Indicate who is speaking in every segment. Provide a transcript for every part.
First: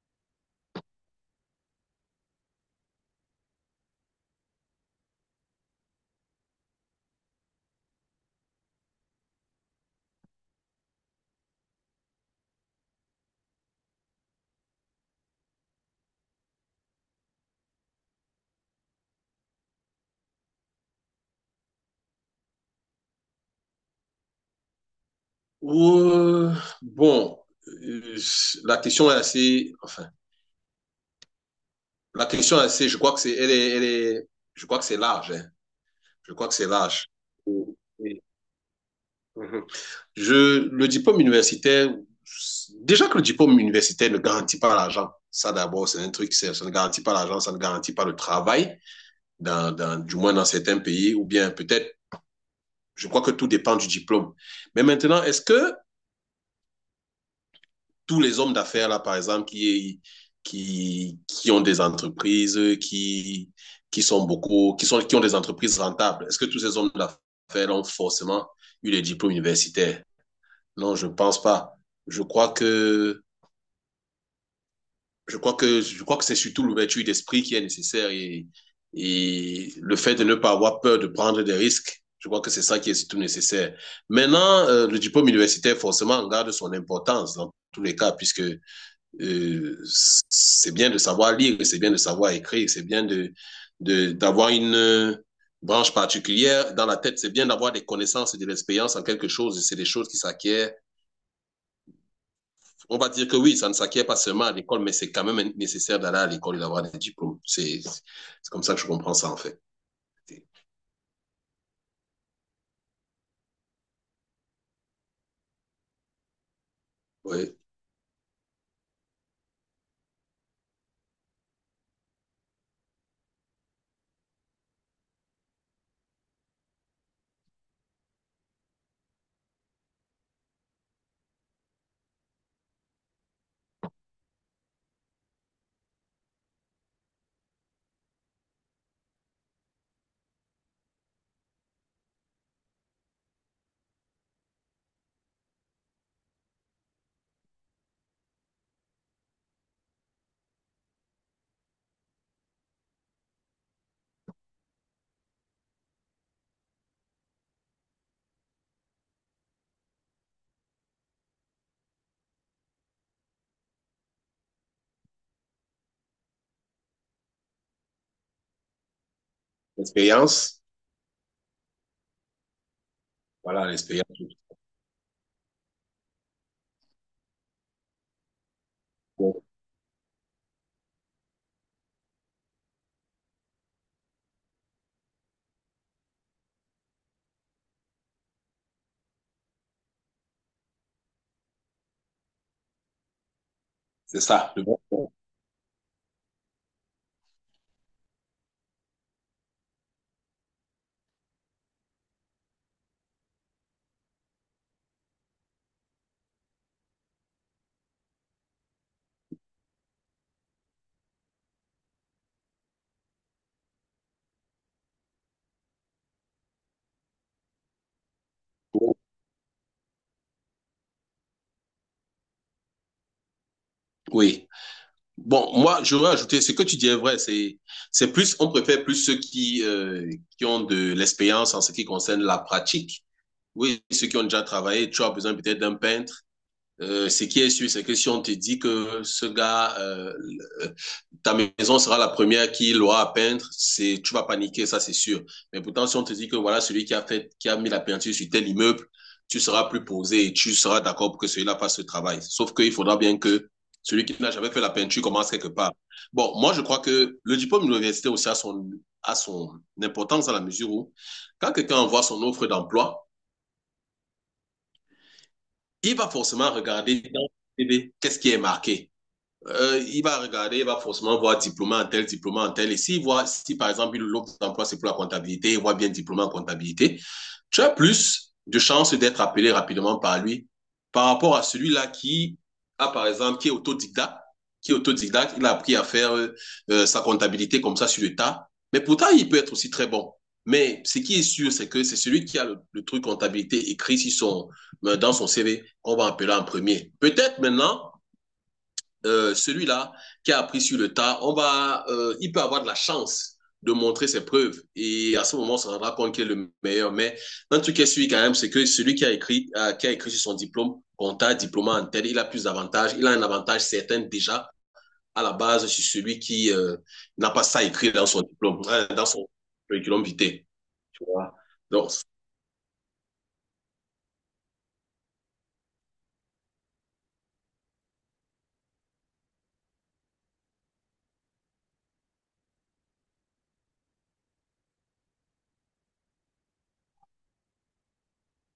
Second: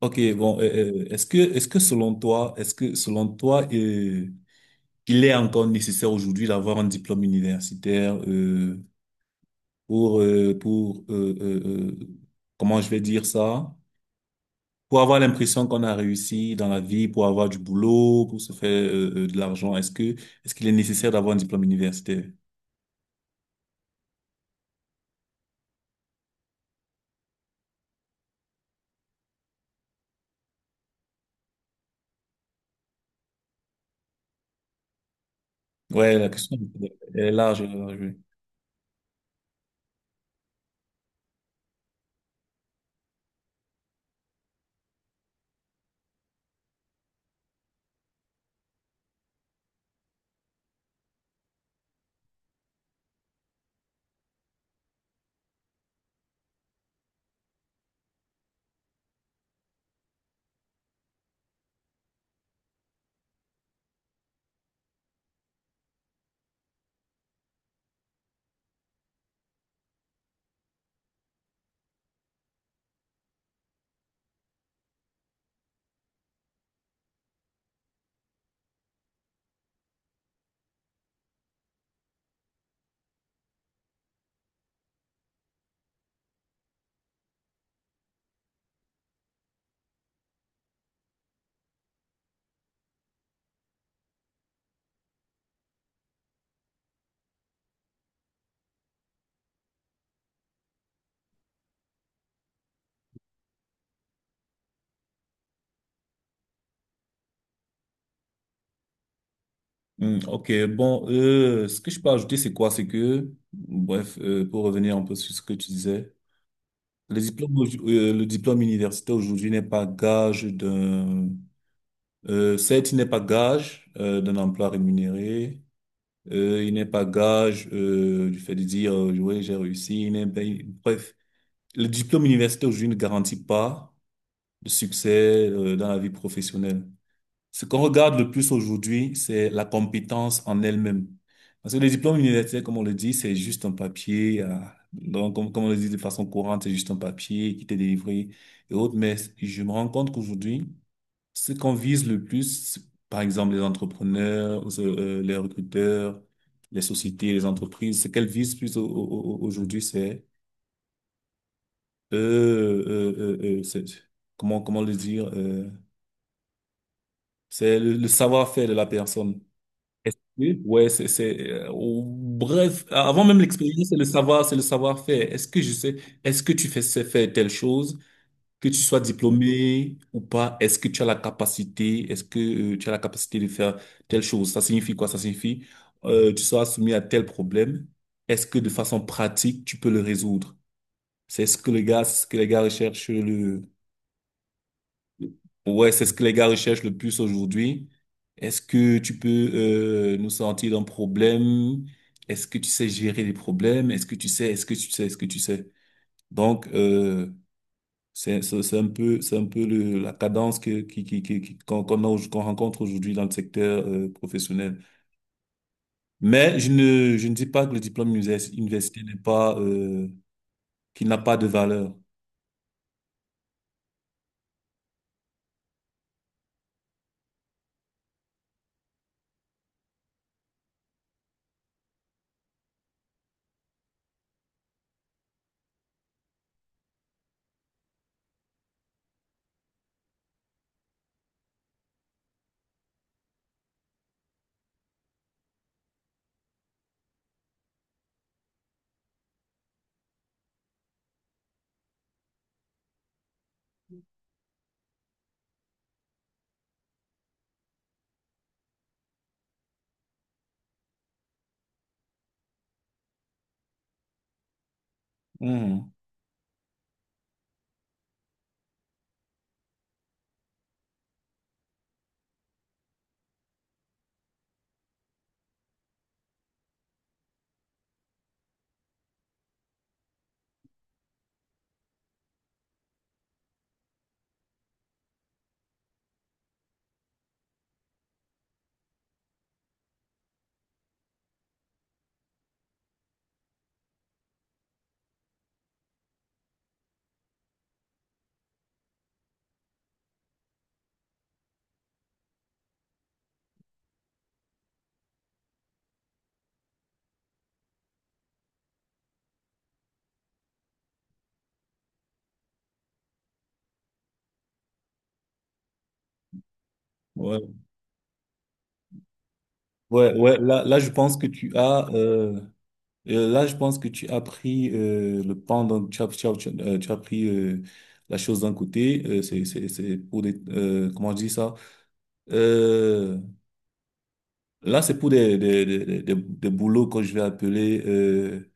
Speaker 1: Ok, bon, euh, Est-ce que, est-ce que selon toi, il est encore nécessaire aujourd'hui d'avoir un diplôme universitaire pour, comment je vais dire ça, pour avoir l'impression qu'on a réussi dans la vie, pour avoir du boulot, pour se faire de l'argent, est-ce qu'il est nécessaire d'avoir un diplôme universitaire?
Speaker 2: Ouh, bon, euh, la question est assez, je crois que c'est, je crois que c'est large, hein.
Speaker 1: Ouais, la
Speaker 2: Je crois que
Speaker 1: question
Speaker 2: c'est large.
Speaker 1: elle est large, oui.
Speaker 2: Et- Mhm. Le diplôme universitaire, déjà que le diplôme universitaire ne garantit pas l'argent, ça d'abord, c'est un truc, c'est- ça ne garantit pas l'argent, ça ne garantit pas le travail, du moins dans certains pays, ou bien peut-être, je crois que tout dépend du diplôme. Mais maintenant, est-ce que tous les hommes d'affaires, là, par exemple, qui ont des entreprises, qui sont beaucoup, qui, sont, qui ont des entreprises rentables, est-ce que tous ces hommes d'affaires ont forcément eu les diplômes universitaires? Non, je ne pense pas. Je crois que, je crois que c'est surtout l'ouverture d'esprit qui est nécessaire et le fait de ne pas avoir peur de prendre des risques, je crois que c'est ça qui est surtout nécessaire. Maintenant, le diplôme universitaire, forcément, garde son importance dans tous les cas, puisque c'est bien de savoir lire, c'est bien de savoir écrire, c'est bien de, d'avoir une branche particulière dans la tête, c'est bien d'avoir des connaissances et de l'expérience en quelque chose, et c'est des choses qui s'acquièrent. On va dire que oui, ça ne s'acquiert pas seulement à l'école, mais c'est quand même nécessaire d'aller à l'école et d'avoir des diplômes. C'est comme ça que je comprends ça, en fait.
Speaker 1: Hmm, ok, ce que je peux ajouter, c'est quoi? C'est que, bref, pour revenir un peu sur ce que tu disais.
Speaker 2: Oui.
Speaker 1: Le diplôme universitaire aujourd'hui n'est pas gage d'un. Certes, il n'est pas gage d'un emploi rémunéré, il n'est pas gage du fait de dire, ouais, j'ai réussi, il n'est, ben, bref, le diplôme universitaire aujourd'hui ne garantit pas de succès dans la vie professionnelle. Ce qu'on regarde le plus aujourd'hui, c'est la compétence en elle-même. Parce que les diplômes universitaires, comme on le dit, c'est juste un papier. Donc, comme on le dit de façon courante, c'est juste un papier qui t'est délivré et autres. Mais je me rends compte qu'aujourd'hui, ce qu'on vise le plus, par exemple les entrepreneurs, les recruteurs, les sociétés, les entreprises, ce qu'elles visent plus aujourd'hui, c'est, comment le dire, c'est le savoir-faire de la personne.
Speaker 2: L'expérience,
Speaker 1: Ouais, bref, avant même
Speaker 2: voilà,
Speaker 1: l'expérience,
Speaker 2: l'expérience.
Speaker 1: c'est le savoir-faire. Est-ce que je sais, est-ce que tu fais sais faire telle chose, que tu sois diplômé ou pas, est-ce que tu as la capacité de faire telle chose? Ça signifie quoi? Ça signifie, tu seras soumis à tel problème. Est-ce que de façon pratique, tu peux le résoudre? C'est ce que les gars recherchent
Speaker 2: C'est ça.
Speaker 1: ouais, c'est ce que les gars recherchent le plus aujourd'hui. Est-ce que tu peux nous sortir d'un problème? Est-ce que tu sais gérer les problèmes? Est-ce que tu sais? Est-ce que tu sais? Est-ce que tu sais? Donc, c'est un peu le, la cadence que qui- qu'on qu'on rencontre aujourd'hui dans le secteur professionnel. Mais je ne dis pas que le universitaire n'est pas qu'il n'a pas de valeur.
Speaker 2: Oui. Bon, moi, je veux ajouter, ce que tu dis est vrai, c'est plus, on préfère plus ceux qui ont de l'expérience en ce qui concerne la pratique. Oui, ceux qui ont déjà travaillé, tu as besoin peut-être d'un peintre ce qui est sûr, c'est que si on te dit que ce gars, ta maison sera la première qu'il aura à peindre, c'est, tu vas paniquer, ça c'est sûr. Mais pourtant, si on te dit que voilà, celui qui a fait, qui a mis la peinture sur tel immeuble, tu seras plus posé et tu seras d'accord pour que celui-là fasse ce travail. Sauf qu'il faudra bien que celui qui n'a jamais fait la peinture commence quelque part. Bon, moi, je crois que le diplôme de l'université aussi a son importance à la mesure où, quand quelqu'un envoie son offre d'emploi,
Speaker 1: Mhm.
Speaker 2: il va forcément regarder dans le CV qu'est-ce qui est marqué. Il va forcément voir diplômé en tel, diplômé en tel. Et s'il voit, si par exemple l'autre emploi c'est pour la comptabilité, il voit bien diplômé en comptabilité, tu as plus de chances d'être appelé rapidement par lui par rapport à celui-là qui a par exemple, qui est autodidacte, il a appris à faire sa comptabilité comme ça sur le tas, mais pourtant il peut être aussi très bon. Mais ce qui est sûr, c'est que c'est celui qui a le truc comptabilité écrit sur son, dans son CV qu'on va appeler en premier. Peut-être maintenant, celui-là qui a appris sur le tas, il peut avoir de la chance de montrer ses preuves. Et à ce moment, on se rendra compte qu'il est le meilleur. Mais un truc qui est sûr quand même, c'est que celui qui a écrit sur son diplôme, comptable, diplôme en tête, il a plus d'avantages. Il a un avantage certain déjà à la base sur celui qui n'a pas
Speaker 1: Ouais
Speaker 2: ça écrit dans son diplôme, dans son curriculum
Speaker 1: ouais.
Speaker 2: vitae.
Speaker 1: Là, je
Speaker 2: Tu
Speaker 1: pense que
Speaker 2: vois?
Speaker 1: tu as
Speaker 2: Donc,
Speaker 1: là, je pense que tu as pris le pendant, tu as pris la chose d'un côté. C'est pour des, comment je dis ça? Euh, Là, c'est pour des boulots que je vais appeler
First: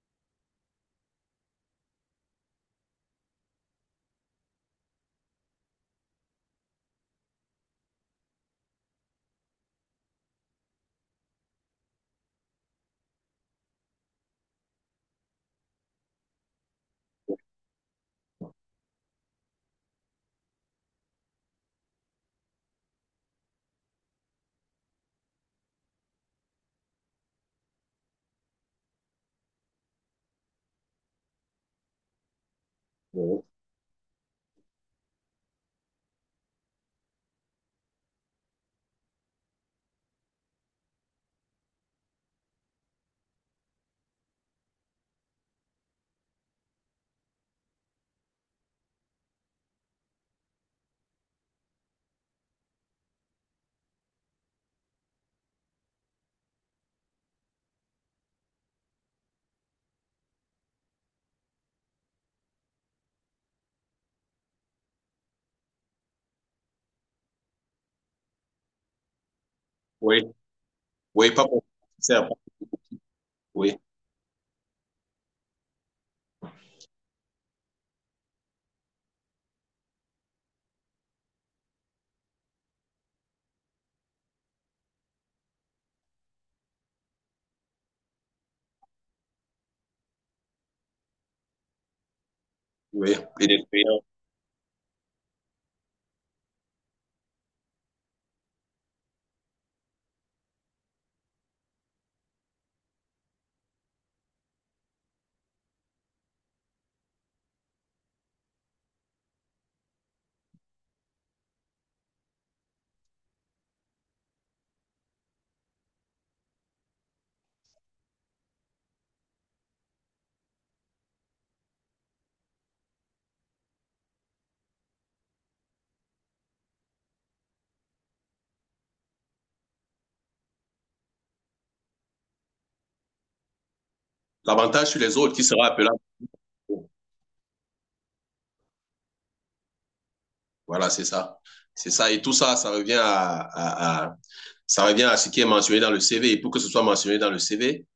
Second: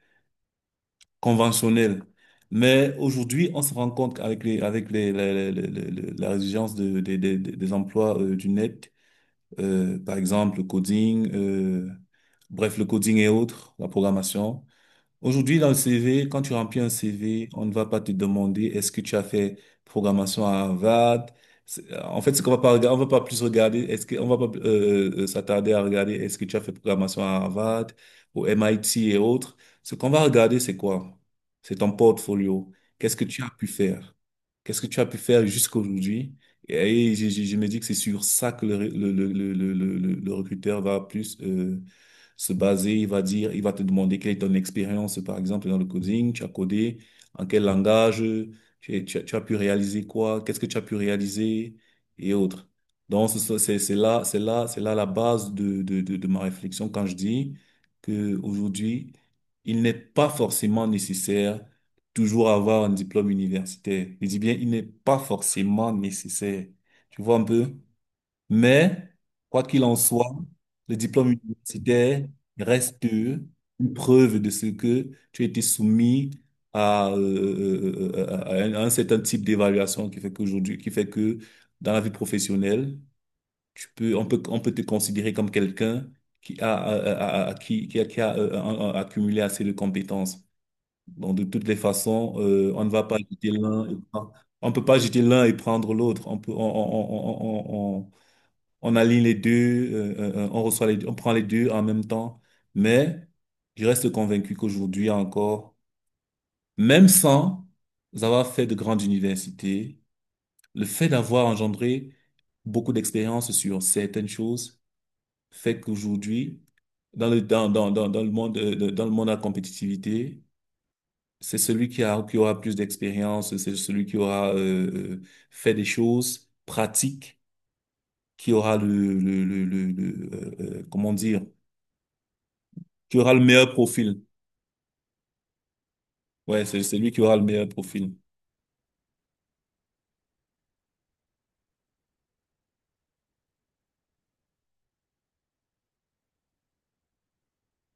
Speaker 1: conventionnels. Mais aujourd'hui, on se rend compte qu'avec les, avec les- la résilience des emplois du net, par exemple, le coding, bref, le coding et autres, la programmation. Aujourd'hui, dans le CV, quand tu remplis un CV, on ne va pas te demander est-ce que tu as fait programmation à Harvard. En fait, ce qu'on va pas on va pas plus regarder, on va pas s'attarder à regarder est-ce que tu as fait programmation à Harvard, au MIT et autres. Ce qu'on va regarder, c'est quoi? C'est ton portfolio. Qu'est-ce que tu
Speaker 2: bon,
Speaker 1: as pu faire? Qu'est-ce que tu as pu faire jusqu'à aujourd'hui? Et, je me dis que c'est sur ça que le recruteur va plus se baser. Il va dire, il va te demander quelle est ton expérience, par exemple, dans le coding. Tu as codé en quel langage, tu as pu réaliser quoi, qu'est-ce que tu as pu réaliser et autres. Donc, c'est là, c'est là la base de ma réflexion quand je dis que aujourd'hui, il n'est pas forcément nécessaire toujours avoir un diplôme universitaire. Je dis bien, il n'est pas forcément nécessaire. Tu vois un peu? Mais, quoi qu'il en
Speaker 2: oui,
Speaker 1: soit, le diplôme
Speaker 2: oui, pas pour.
Speaker 1: universitaire reste
Speaker 2: Oui,
Speaker 1: une preuve de ce que tu as été soumis à, euh, à à un certain type d'évaluation qui fait qu'aujourd'hui, qui fait que dans la vie professionnelle, on peut te considérer comme quelqu'un qui a, a- a- a- qui a, un- accumulé assez de compétences. Donc, de toutes les façons,
Speaker 2: oui. Et des-
Speaker 1: on peut pas jeter l'un et prendre l'autre. On peut, on- On aligne les deux, on reçoit les deux, on prend les deux en même temps. Mais je reste convaincu qu'aujourd'hui encore, même sans avoir fait de grandes universités, le fait d'avoir engendré beaucoup d'expérience sur certaines choses fait qu'aujourd'hui, dans dans le monde, dans le monde de la compétitivité, c'est qui aura plus d'expérience, c'est celui qui aura euh, fait des choses pratiques, qui aura comment dire, qui aura le meilleur profil.
Speaker 2: L'avantage sur les autres qui sera appelé à-
Speaker 1: Ouais, c'est lui qui aura le meilleur profil.
Speaker 2: Voilà, c'est ça. C'est ça. Et tout ça, ça revient à, ça revient à ce qui est mentionné dans le CV. Et pour que ce soit mentionné dans le CV,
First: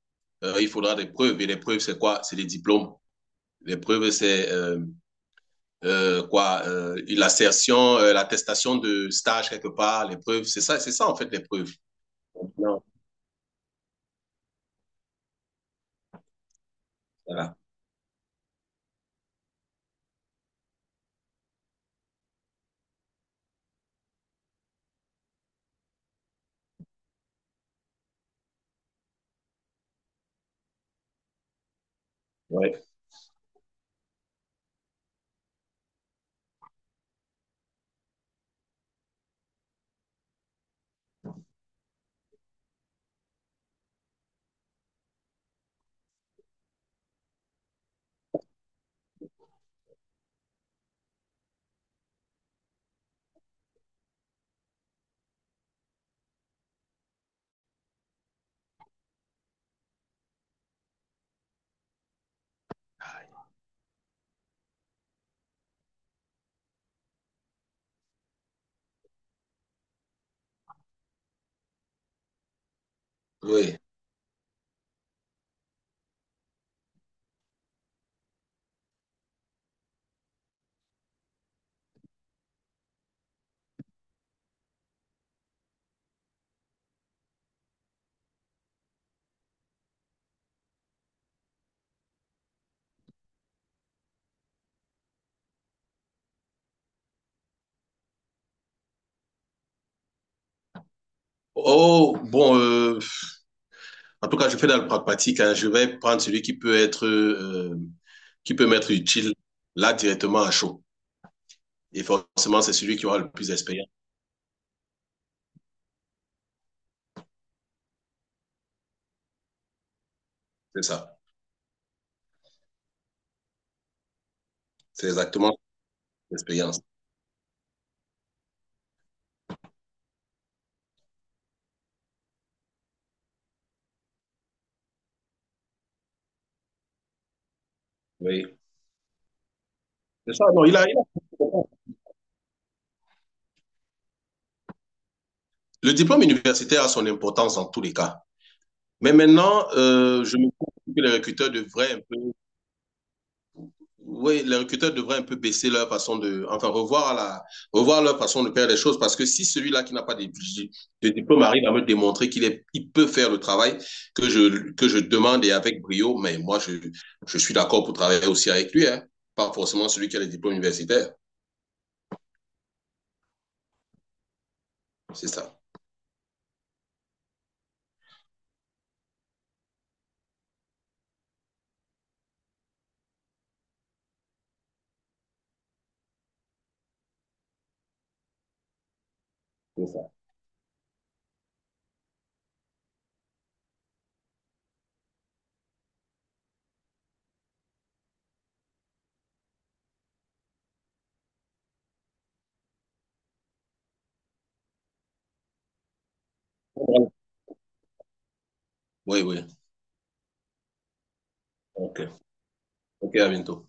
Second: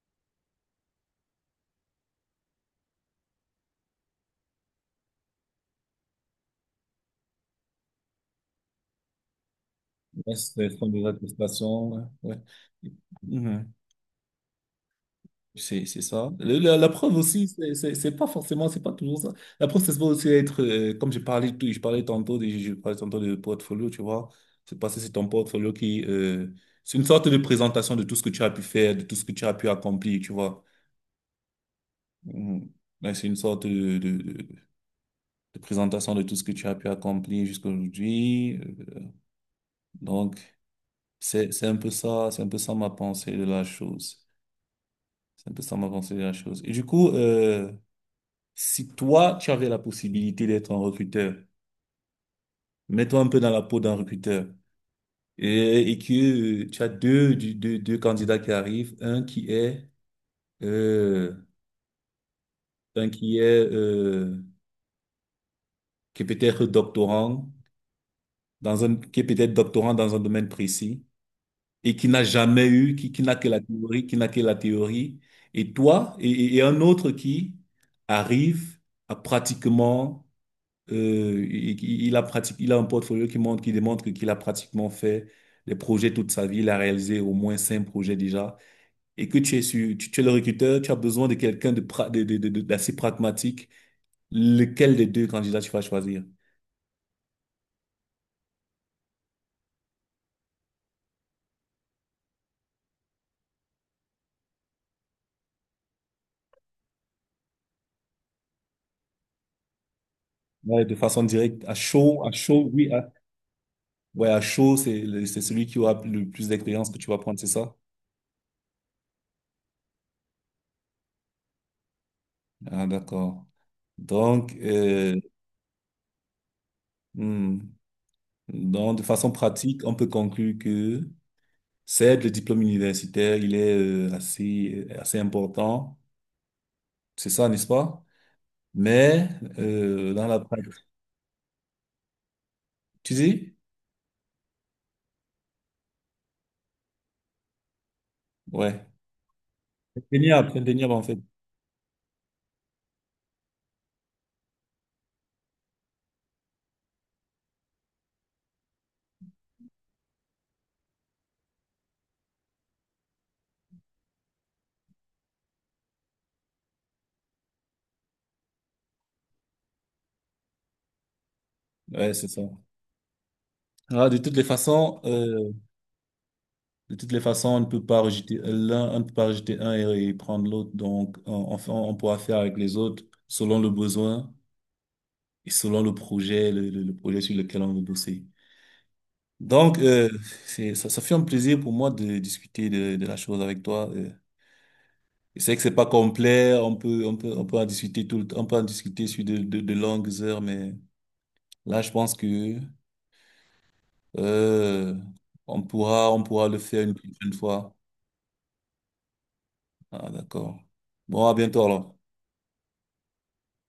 Speaker 2: il faudra des preuves. Et les preuves, c'est quoi? C'est les diplômes. Les preuves, c'est quoi l'assertion, l'attestation de stage quelque part. Les
Speaker 1: Ouais,
Speaker 2: preuves,
Speaker 1: c'est le centre
Speaker 2: c'est
Speaker 1: de
Speaker 2: ça en fait les preuves.
Speaker 1: ouais.
Speaker 2: Non,
Speaker 1: Ouais. Mhm. C'est ça. La, la preuve aussi,
Speaker 2: voilà.
Speaker 1: c'est pas forcément, c'est pas toujours ça. La preuve, c'est aussi être, comme j'ai parlé, je parlais tantôt de portfolio, tu vois. C'est parce que c'est ton portfolio qui c'est une sorte de présentation de tout ce que tu as pu faire, de tout ce que tu as pu accomplir, tu vois. Mhm.
Speaker 2: Ouais.
Speaker 1: Ouais, c'est une sorte de présentation de tout ce que tu as pu accomplir jusqu'aujourd'hui. Donc, c'est un peu ça, c'est un peu ça ma pensée de la chose. C'est un peu ça ma pensée de la chose. Et du coup, si toi, tu avais la possibilité d'être un recruteur, mets-toi un peu dans la peau d'un recruteur et que tu as deux candidats qui arrivent, euh, un euh, qui est peut-être doctorant qui est peut-être doctorant dans un domaine précis et qui n'a jamais eu, qui n'a que la
Speaker 2: Oui.
Speaker 1: théorie, qui n'a que la théorie, et un autre qui arrive à pratiquement, il a pratique, il a un portfolio qui montre, qui démontre qu'il a pratiquement fait des projets toute sa vie, il a réalisé au moins 5 projets déjà, et que tu es le recruteur, tu as besoin de quelqu'un de, pra- de- d'assez pragmatique, lequel des deux candidats tu vas choisir?
Speaker 2: Oh bon, en tout cas, je fais dans le pragmatique, hein. Je vais prendre celui qui peut être, qui peut m'être utile là directement à chaud.
Speaker 1: Ouais, de façon directe, à
Speaker 2: Et
Speaker 1: chaud,
Speaker 2: forcément, c'est
Speaker 1: oui,
Speaker 2: celui qui aura le plus d'expérience.
Speaker 1: ouais, à chaud, c'est celui qui aura le plus d'expérience que tu vas prendre, c'est ça?
Speaker 2: C'est ça.
Speaker 1: Ah, d'accord. Donc,
Speaker 2: C'est exactement l'expérience.
Speaker 1: hmm, donc, de façon pratique, on peut conclure que certes, le diplôme universitaire, il est assez important, c'est ça, n'est-ce pas?
Speaker 2: Oui.
Speaker 1: Mais dans
Speaker 2: C'est
Speaker 1: la
Speaker 2: ça, non,
Speaker 1: pratique, tu dis?
Speaker 2: le diplôme universitaire a son importance en tous les cas.
Speaker 1: Ouais,
Speaker 2: Mais maintenant, je me
Speaker 1: indéniable, indéniable
Speaker 2: trouve que
Speaker 1: en
Speaker 2: les
Speaker 1: fait.
Speaker 2: recruteurs devraient un peu oui, les recruteurs devraient un peu baisser leur façon de, enfin, revoir leur façon de faire les choses parce que si celui-là qui n'a pas de, de diplôme arrive à me démontrer qu'il est, il peut faire le travail que je demande et avec brio, mais je suis d'accord pour travailler aussi avec lui, hein, pas forcément celui qui a les diplômes universitaires.
Speaker 1: Ouais, c'est ça. Ah, de toutes les façons,
Speaker 2: C'est ça.
Speaker 1: de toutes les façons, on ne peut pas rejeter l'un, on ne peut pas rejeter un et prendre l'autre. Donc, on pourra faire avec les autres selon le besoin et selon le projet, le projet sur lequel on veut bosser. Donc,
Speaker 2: C'est ça.
Speaker 1: ça fait un plaisir pour moi de discuter de la chose avec toi. Et c'est vrai que c'est pas complet, on peut en discuter tout le temps, on peut en discuter sur de longues heures, mais là, je pense que, euh, on pourra le faire une prochaine fois.
Speaker 2: Oui, oui.
Speaker 1: Ah, d'accord. Bon, à bientôt alors.
Speaker 2: OK. OK, à bientôt.